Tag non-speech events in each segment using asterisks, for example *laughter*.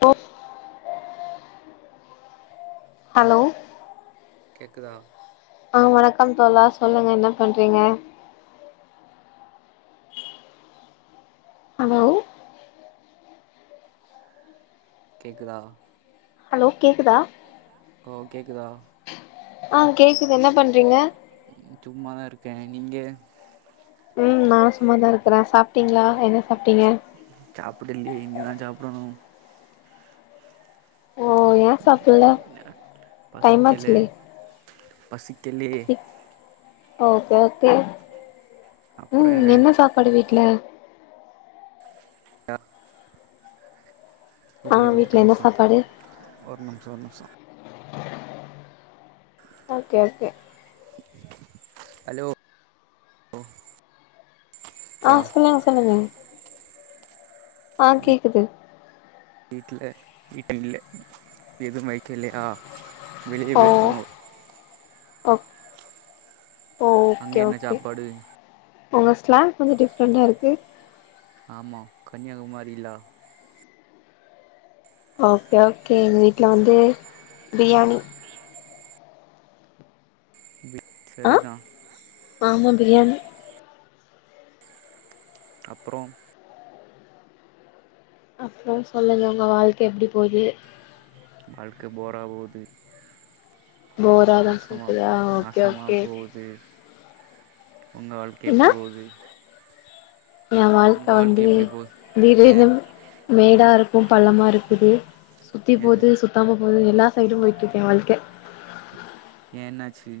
போ ஹலோ கேக்குதா ஆ வணக்கம் தோழா சொல்லுங்க என்ன பண்றீங்க ஹலோ கேக்குதா ஹலோ கேக்குதா ஹோ கேக்குதா ஆ கேக்குது என்ன பண்றீங்க ம் சும்மாதா இருக்கே நீங்க ம் நா சும்மாதா இருக்குறே சாப்ட்டீங்களா என்ன சாப்ட்டீங்க சாப்புடல்லியே இனிதா சாப்டணு ஓ ஏ சாப்புல்ல ன்ன டைம் பசிக்கல ஆச்சுலே பசிக்கலயே சிக் ஓகே ஓகே ம் என்ன சாப்பாடு வீட்ல அ ஆ இரு இரு ஒக்க வீட்ல என்ன நிமுசொ சாப்பாடு ஒரு நிமிசொ ஒரு நிமிசொ ஓகே ஓகே ஹலோ ஆ தா சொல்லுங்க சொல்லுங்க ஆ கேக்குது வீட்ல வீட்ல இல்ல எது மைக் இல்லையா வெளியே போயிருக்காங்கோ ஒக் அங்க ஓகே என்ன ஓகே சாப்பாடு ஒங்க ஸ்லாங் கொஞ்சொ டிஃப்ரெண்டா இருக்கு ஆமா கன்யாகுமாரிலா ஓகே ஓகே எங்க வீட்ல வந்து பிரியாணி ம் ஆ சரிதா ஆமா பிரியாணி அப்றொ அப்றொ சொல்லுங்க ஒங்க வாழ்க்க எப்டி போது வாழ்க்க போரா போது போராதா நாசமாப் போகுதா ஓகே நாசமா ஓகே போவுத் து ஒங்க வாழ்க்க எப்டி போது ஏ வாழ்க்க வந்து ஏ விலேகம் மேடா இருக்கு பள்ளமா இருக்குது சுத்தி ஏ போது சுத் பத்தாம போது எல்லா சைடு போயிட்ருக்கு ஏ வாழ்க்க ஏ என்னாச்சு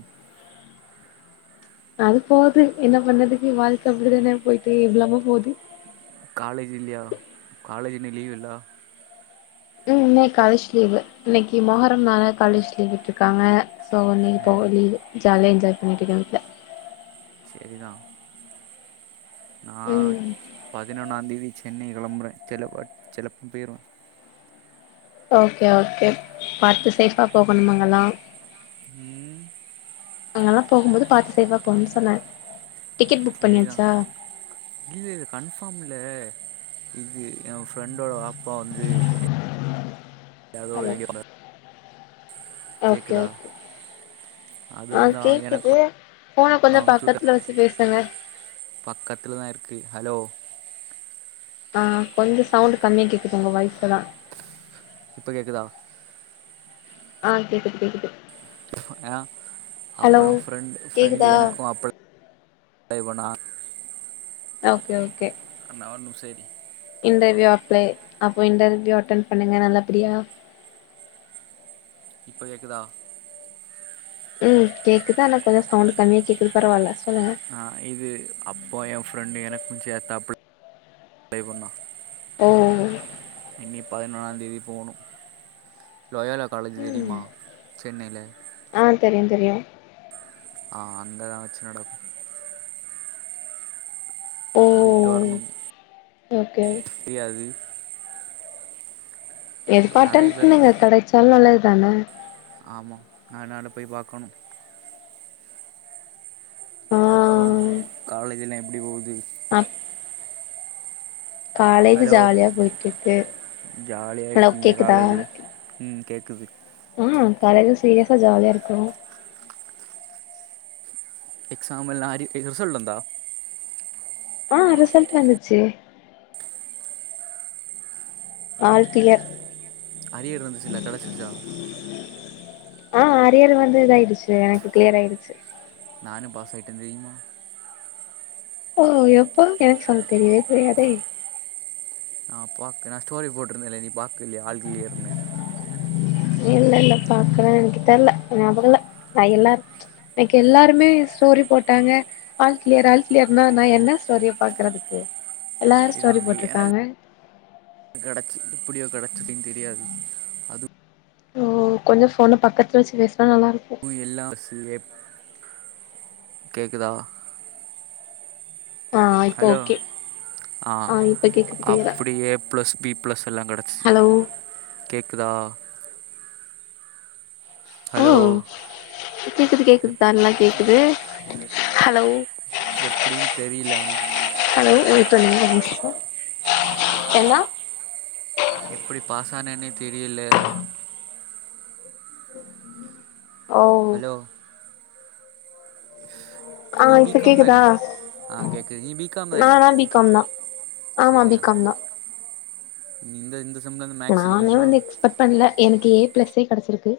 அது போது என்ன பண்ணதுக்கு வாழ்க்க அப்டிதானே போயிட்டு இவ்ளாம போது காலேஜ் இல்லியா காலேஜ் இன்னிக்கி லீவு இல்லா ம் இன்னைக் காலேஜ் லீவு இன்னைக்கி மொஹரம்னால காலேஜ் லீவ் விட்ருக்காங்க சோ இன்னைக் ஆ போல லீவு ஜாலியா என்ஜாய் பண்ட்ருக்க வீட்ல செரிதா நா ம் பதினொன்னாந்தேதி சென்னை கெளம்புற செலப்ப செலப்புன் போயிருவ ஓகே ஓகே பாத்து சேஃபா பாத்து சேஃபா போகணும் அங்கலா அங்கலா போகும்போது பாத்து சேஃபா போங்கன் சொன்னே டிக்கெட் புக் சரிதா பண்ணியாச்சா இல்ல இது கன்ஃபார்ம் இல்லே இது எ ஃப்ரெண்டோட வாப்பா வந்து எ வேற எதோ ஹலோ ஏன்டி பண்ற ஓகே ஓகே அது ஆ வந்து அவ எனக்கு கேக்குது ஃபோன கொஞ்சொ பக்கத்ல வெச்சு பேசுங்க பக்கத்துலதா இருக்கு ஹலோ ஆ கொஞ்ச சவுண்டு் கம்மியா கேக்குது ஒங்க வாய்ஸு அதா இப்ப கேக்குதா ஆ கேக்குது கேக்குது யா ஹலோ அப்பயு ஃப்ரெண்ட் ஃப்ரெண்டு் கேக்குதா எனக்கு அப் *inaudible* செய்வனா ஓகே ஓகே நா ஒர் நிம்சொ இரி இன்டர்வியூ அப்ளை அப்போ இன்டர்வியூ அட்டன் பண்ணுங்க நல்லபடியா இப்ப கேக்குதா ம் கேக்குது ஆனா கொஞ்சொ சவுண்டு கம்மியா கேக்குது பரவால்ல சொல்லுங்க அ இது அப்போ எ ஃப்ரெண்டு எனக்குஞ்சேத்து அப்ளை பண்ணா ஓ என்னி பதினொன்னாந்தேதி போணு லோயாலா காலேஜி ம் தெரியுமா சென்னைல ஆ தெரியு தெரியு ஆ அங்கதா வெச்சு நடக்கு ஓ போய்ட்டு வர்ணும் ஓகே தெரியாது நெறைய எதுபாட்டேன்னு பேருக்கு நீங்க கடைச்சாலு நல்லதுதான ஆமா அத்னால போய் பாக்கணு ஆ அப்றோ காலேஜுலா எப்டி போகுது அ ஹலோ ஜாலியா போயிட்ருக்கு ஜாலியா ஹலோ இருக்கீங்க கேக்குதா காலேஜில ம் கேக்குது ஆ காலேஜா சீரியஸா ஜாலியா இருக்குறோ எக்ஸாமல்லா அரி ரிசல்ட்டு வந்தா ஆ ரிசல்ட்டு வந்துருச்சே ஆல் க்ளியர் அரியர் இருந்துச்சுல்ல கடச்சிருச்சா ஆ அரியர் வந்து இதாய்டுச்சு எனக்கு க்ளியர் ஆய்டுச்சு நானு பாஸ் ஆய்ட்டே தெரியுமா ஓ எப்போ எனக்கு சொல்ல தெரியவே தெரியாதே நா பாக்குற ஸ்டோரி போட்டிருந்தனே நீ பாக்கிலியா ஆல் க்ளியர்னு இல்ல இல்ல பாக்கல்ல எனக்கு தெர்ல ஞாபகோ இல்ல நா எல்லா அன்னைக்கு எல்லாருமே ஸ்டோரி போட்டாங்க ஆல் க்ளியர் ஆல் க்ளியர்னா நா என்ன ஸ்டோரிய பாக்குறதுக்கு எல்லாரு ஸ்டோரி செரிதாங்க போட்ருக்காங்க எனக்கு கடச்சு எப்டியோ கடச்சது தெரியாது ஓ கொஞ்சோ ஃபோன பக்கத்துல வெச்சு பேசுனா நல்லாருக்கு எல்லா சேப் கேக்குதா ஆ இப்போ ஹலோ ஓகே ஆ இப்ப கேக்குது கிளியரா அப்படி ஏ ப்ளஸ் பி ப்ளஸ் எல்லா கெடச்சிச்சு ஹலோ கேக்குதா ஓ ஹலோ கேக்குது கேக்குது எப் தான்லா கேக்குது ஹலோ எப்டின்னு தெரில ஆனா ஹலோ வெய்ட் பண்ணுங்க ஒரு நிம்ஷோ எப்டி பாஸ் ஆனனே தெரியில ஓ ஹலோ ஆ நீ இப்ப பிகாம் கேக்குதா தானே ஆ கேட்குது நீ பிகாம் தானே நானா பிகம்தா ஆமா பிகாம்தா நீ இந்த இந்த செம்மில் வந்து மேக்ஸ் நானே இருக்கும்ல வந்து எக்ஸ்பெக்ட் பண்ல எனக்கு ஏ ப்ளஸே கெடச்சிருக்கு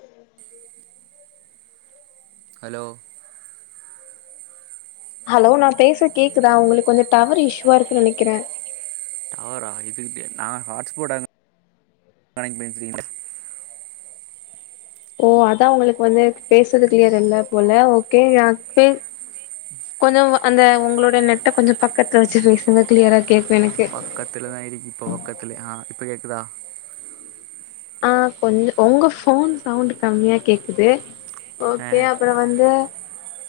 ஹலோ ஹலோ நா பேசற கேக்குதா உங்களுக்கு கொஞ்சோ டவரு இஷுவா இருக்குன் நனைக்கிறே டவரா இதுக்கு நா ஹாட்ஸ்பாட் ஆன் கனெக்ட் பண்ணி வெச்சுருக்கே ஓ அதா உங்களுக்கு வந்து பேசுறது க்ளியர் இல்ல போல ஓகே நா பே கொஞ்சோ அந்த உங்களோட நெட்ட கொஞ்சோ பக்கத்துல வெச்சு பேசுங்க க்ளியரா கேக்ககு எனக் பக்கத்துல தான் இருக்கு இப்ப பக்கத்துல ஆ இப்ப கேக்குதா ஆ கொஞ் உங்க போன் சவுண்ட் கம்மியா கேக்குது ஆ ஓகே அ அப்பறம் வந்து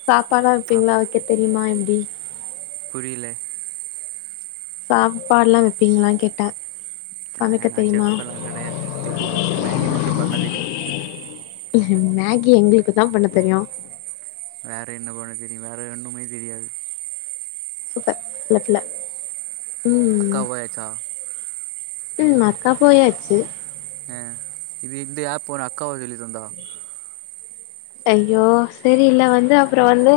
சாப்பாடுலாம் வைப்பீங்களா வைக்க தெரியுமா எப்டி புரில சாப்பாடுலாம் வைப்பீங்களான்னு கேட்டேன் ஆ‌நான் செப் எல்லாம் கிடையாது தெரியாது மேகி மட்டும் பண்ண தெரியும் மேகி எங்களுக்கு தான் பண்ண தெரியும் வேறு என்ன பண்ண தெரியும் வேறு ஒன்னுமே தெரியாது சூப்பர் லட்ல அக்கா போயாச்சா ம் அக்கா போயாச்சு ஆ இது இந்த ஆப் ஒன்ன அக்காவா சொல்லிதந்தா ஐயோ செரி இல்ல வந்து அப்பறம் வந்து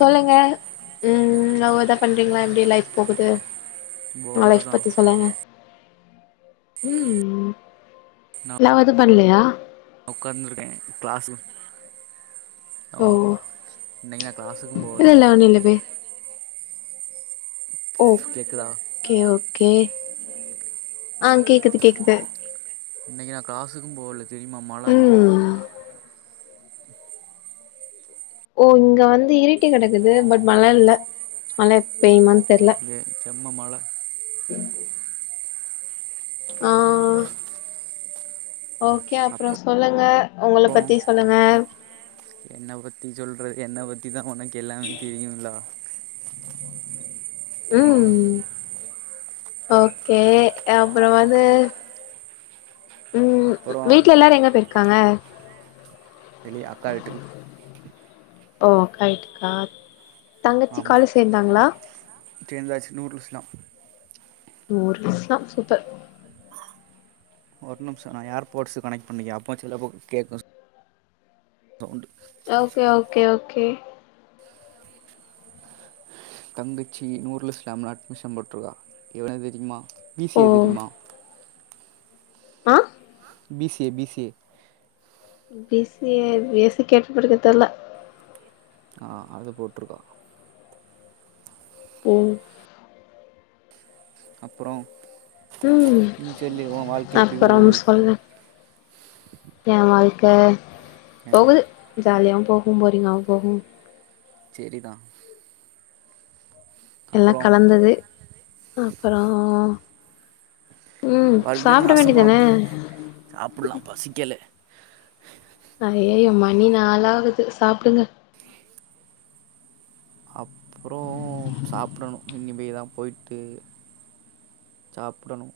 சொல்லுங்க ம் லவ் எதா பண்றீங்களா எப்டி லைஃப் போகுது உங்க போரு லைப் தா பத்தி சொல்லுங்க ம் லவ் எது பண்ணலையா நா உட்காந்துருக்கேன் கிளாஸு அவ் இன்னைக்கு நான் கிளாசுக்கும் போ புரில ஆனா என்னது ஓ கேக்குதா ஓகே ஓகே ஆ கேக்குது கேக்குது இன்னைக்கு நான் கிளாஸ்க்கும் போல தெரியுமாம் மழ இங்கே ம் ஓ இங்க வந்து இரிட்டி கிடக்குது பட் மழை இல்ல மழை பெய் மா இங்கே செம்ம மழ உம் *unintelligible* ஆ ஓகே அப்பறம் அப்புறம் சொல்லுங்க உங்கள பத்தி சொல்லுங்க என்ன பத்தி சொல்றது என்ன பத்திதான் உனக்கு எல்லாமே தெரியும்ல ம் ஓகே அப்பறம் வந்து ம் அப்புறம் வீட்டுல எல்லாரும் எங்க போய்ருக்காங்க வெளியே அக்கா வீட்டுக்கு ஓ அக்கா வீட்டுக்கா தங்கச்சி ஆமாம் காலேஜ் சேர்ந்தாங்களா சேர்ந்தாச்சு நூர்ல் இஸ்லாம் நூர்இஸ்லாம் சூப்பர் ஒரு நிமிஷம் நான் ஏர்போர்ட்ஸ் கனெக்ட்டு பண்ணிக்குற அப்போ சில கே சவுண்டு ஓகே ஓகே ஓகே தங்கச்சி நூறுல் இஸ்லாம்ல அட்மிஷன் போட்டிருக்கா எவளோ தெரியுமா பி சி‌ ஓ ஏ தெரியுமா ஆ B C A B C A B C A AC கேள்வி பட்டது தெர்ல ஆ அது போட்ருக்கா ம் அப்பறம் ம் நீச்சொல்லு உன் வாழ்க்க எப்டி அப்புறம் போது என் வாழ்க்க ஆ, போகுது ஜாலியாகவும் போகும் போரிங்காகவும் போகும் சேரிதான் எல்லா அப்புறம் கலந்தது அப்பறோ ம் இங்க வாழ்க்க சாப்பிட நாசமா வேண்டியதான சாப்பிட்லா பசிக்கல ஆ ஏ மணி நாலு ஆகுது சாப்பிடுங்க அப்புறோ சாப்பிடணு இன்னிமே தா போய்ட்டு சாப்பிடணு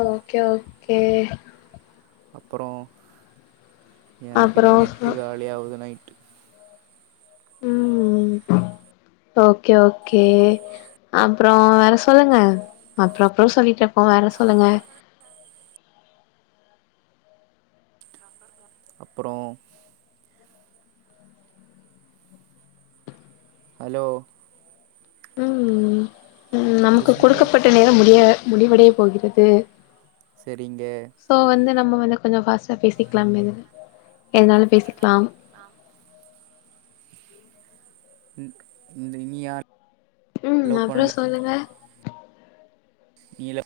ஓகே ஓகே அப்புறோ எனக்கு அப்புறோ இன்னினேட் சொ காலிய ஆவுது நைட்டு ம் ஓகே ஓகே அப்புறோ வேற சொல்லுங்க அப்புறோ அப்புறோ சொல்லிட்டு இருப்போம் வேற சொல்லுங்க டப்பர்கான் அப்புறோ ஹலோ ம் ம் இந்த நமக்கு செம்ல கொடுக்கப்பட்ட நேரம் முடிய முடிவடைய போகிறது சேரிங்க ஸோ வந்து நம்ம வந்து கொஞ்சோ ஃபாஸ்ட்டா பேசிக்கலாமே எதனாலு பேசிக்கலாம் ஆ ங்க் இந்த இனியார் ம் அப்புறோ சொல்லுங்க நீல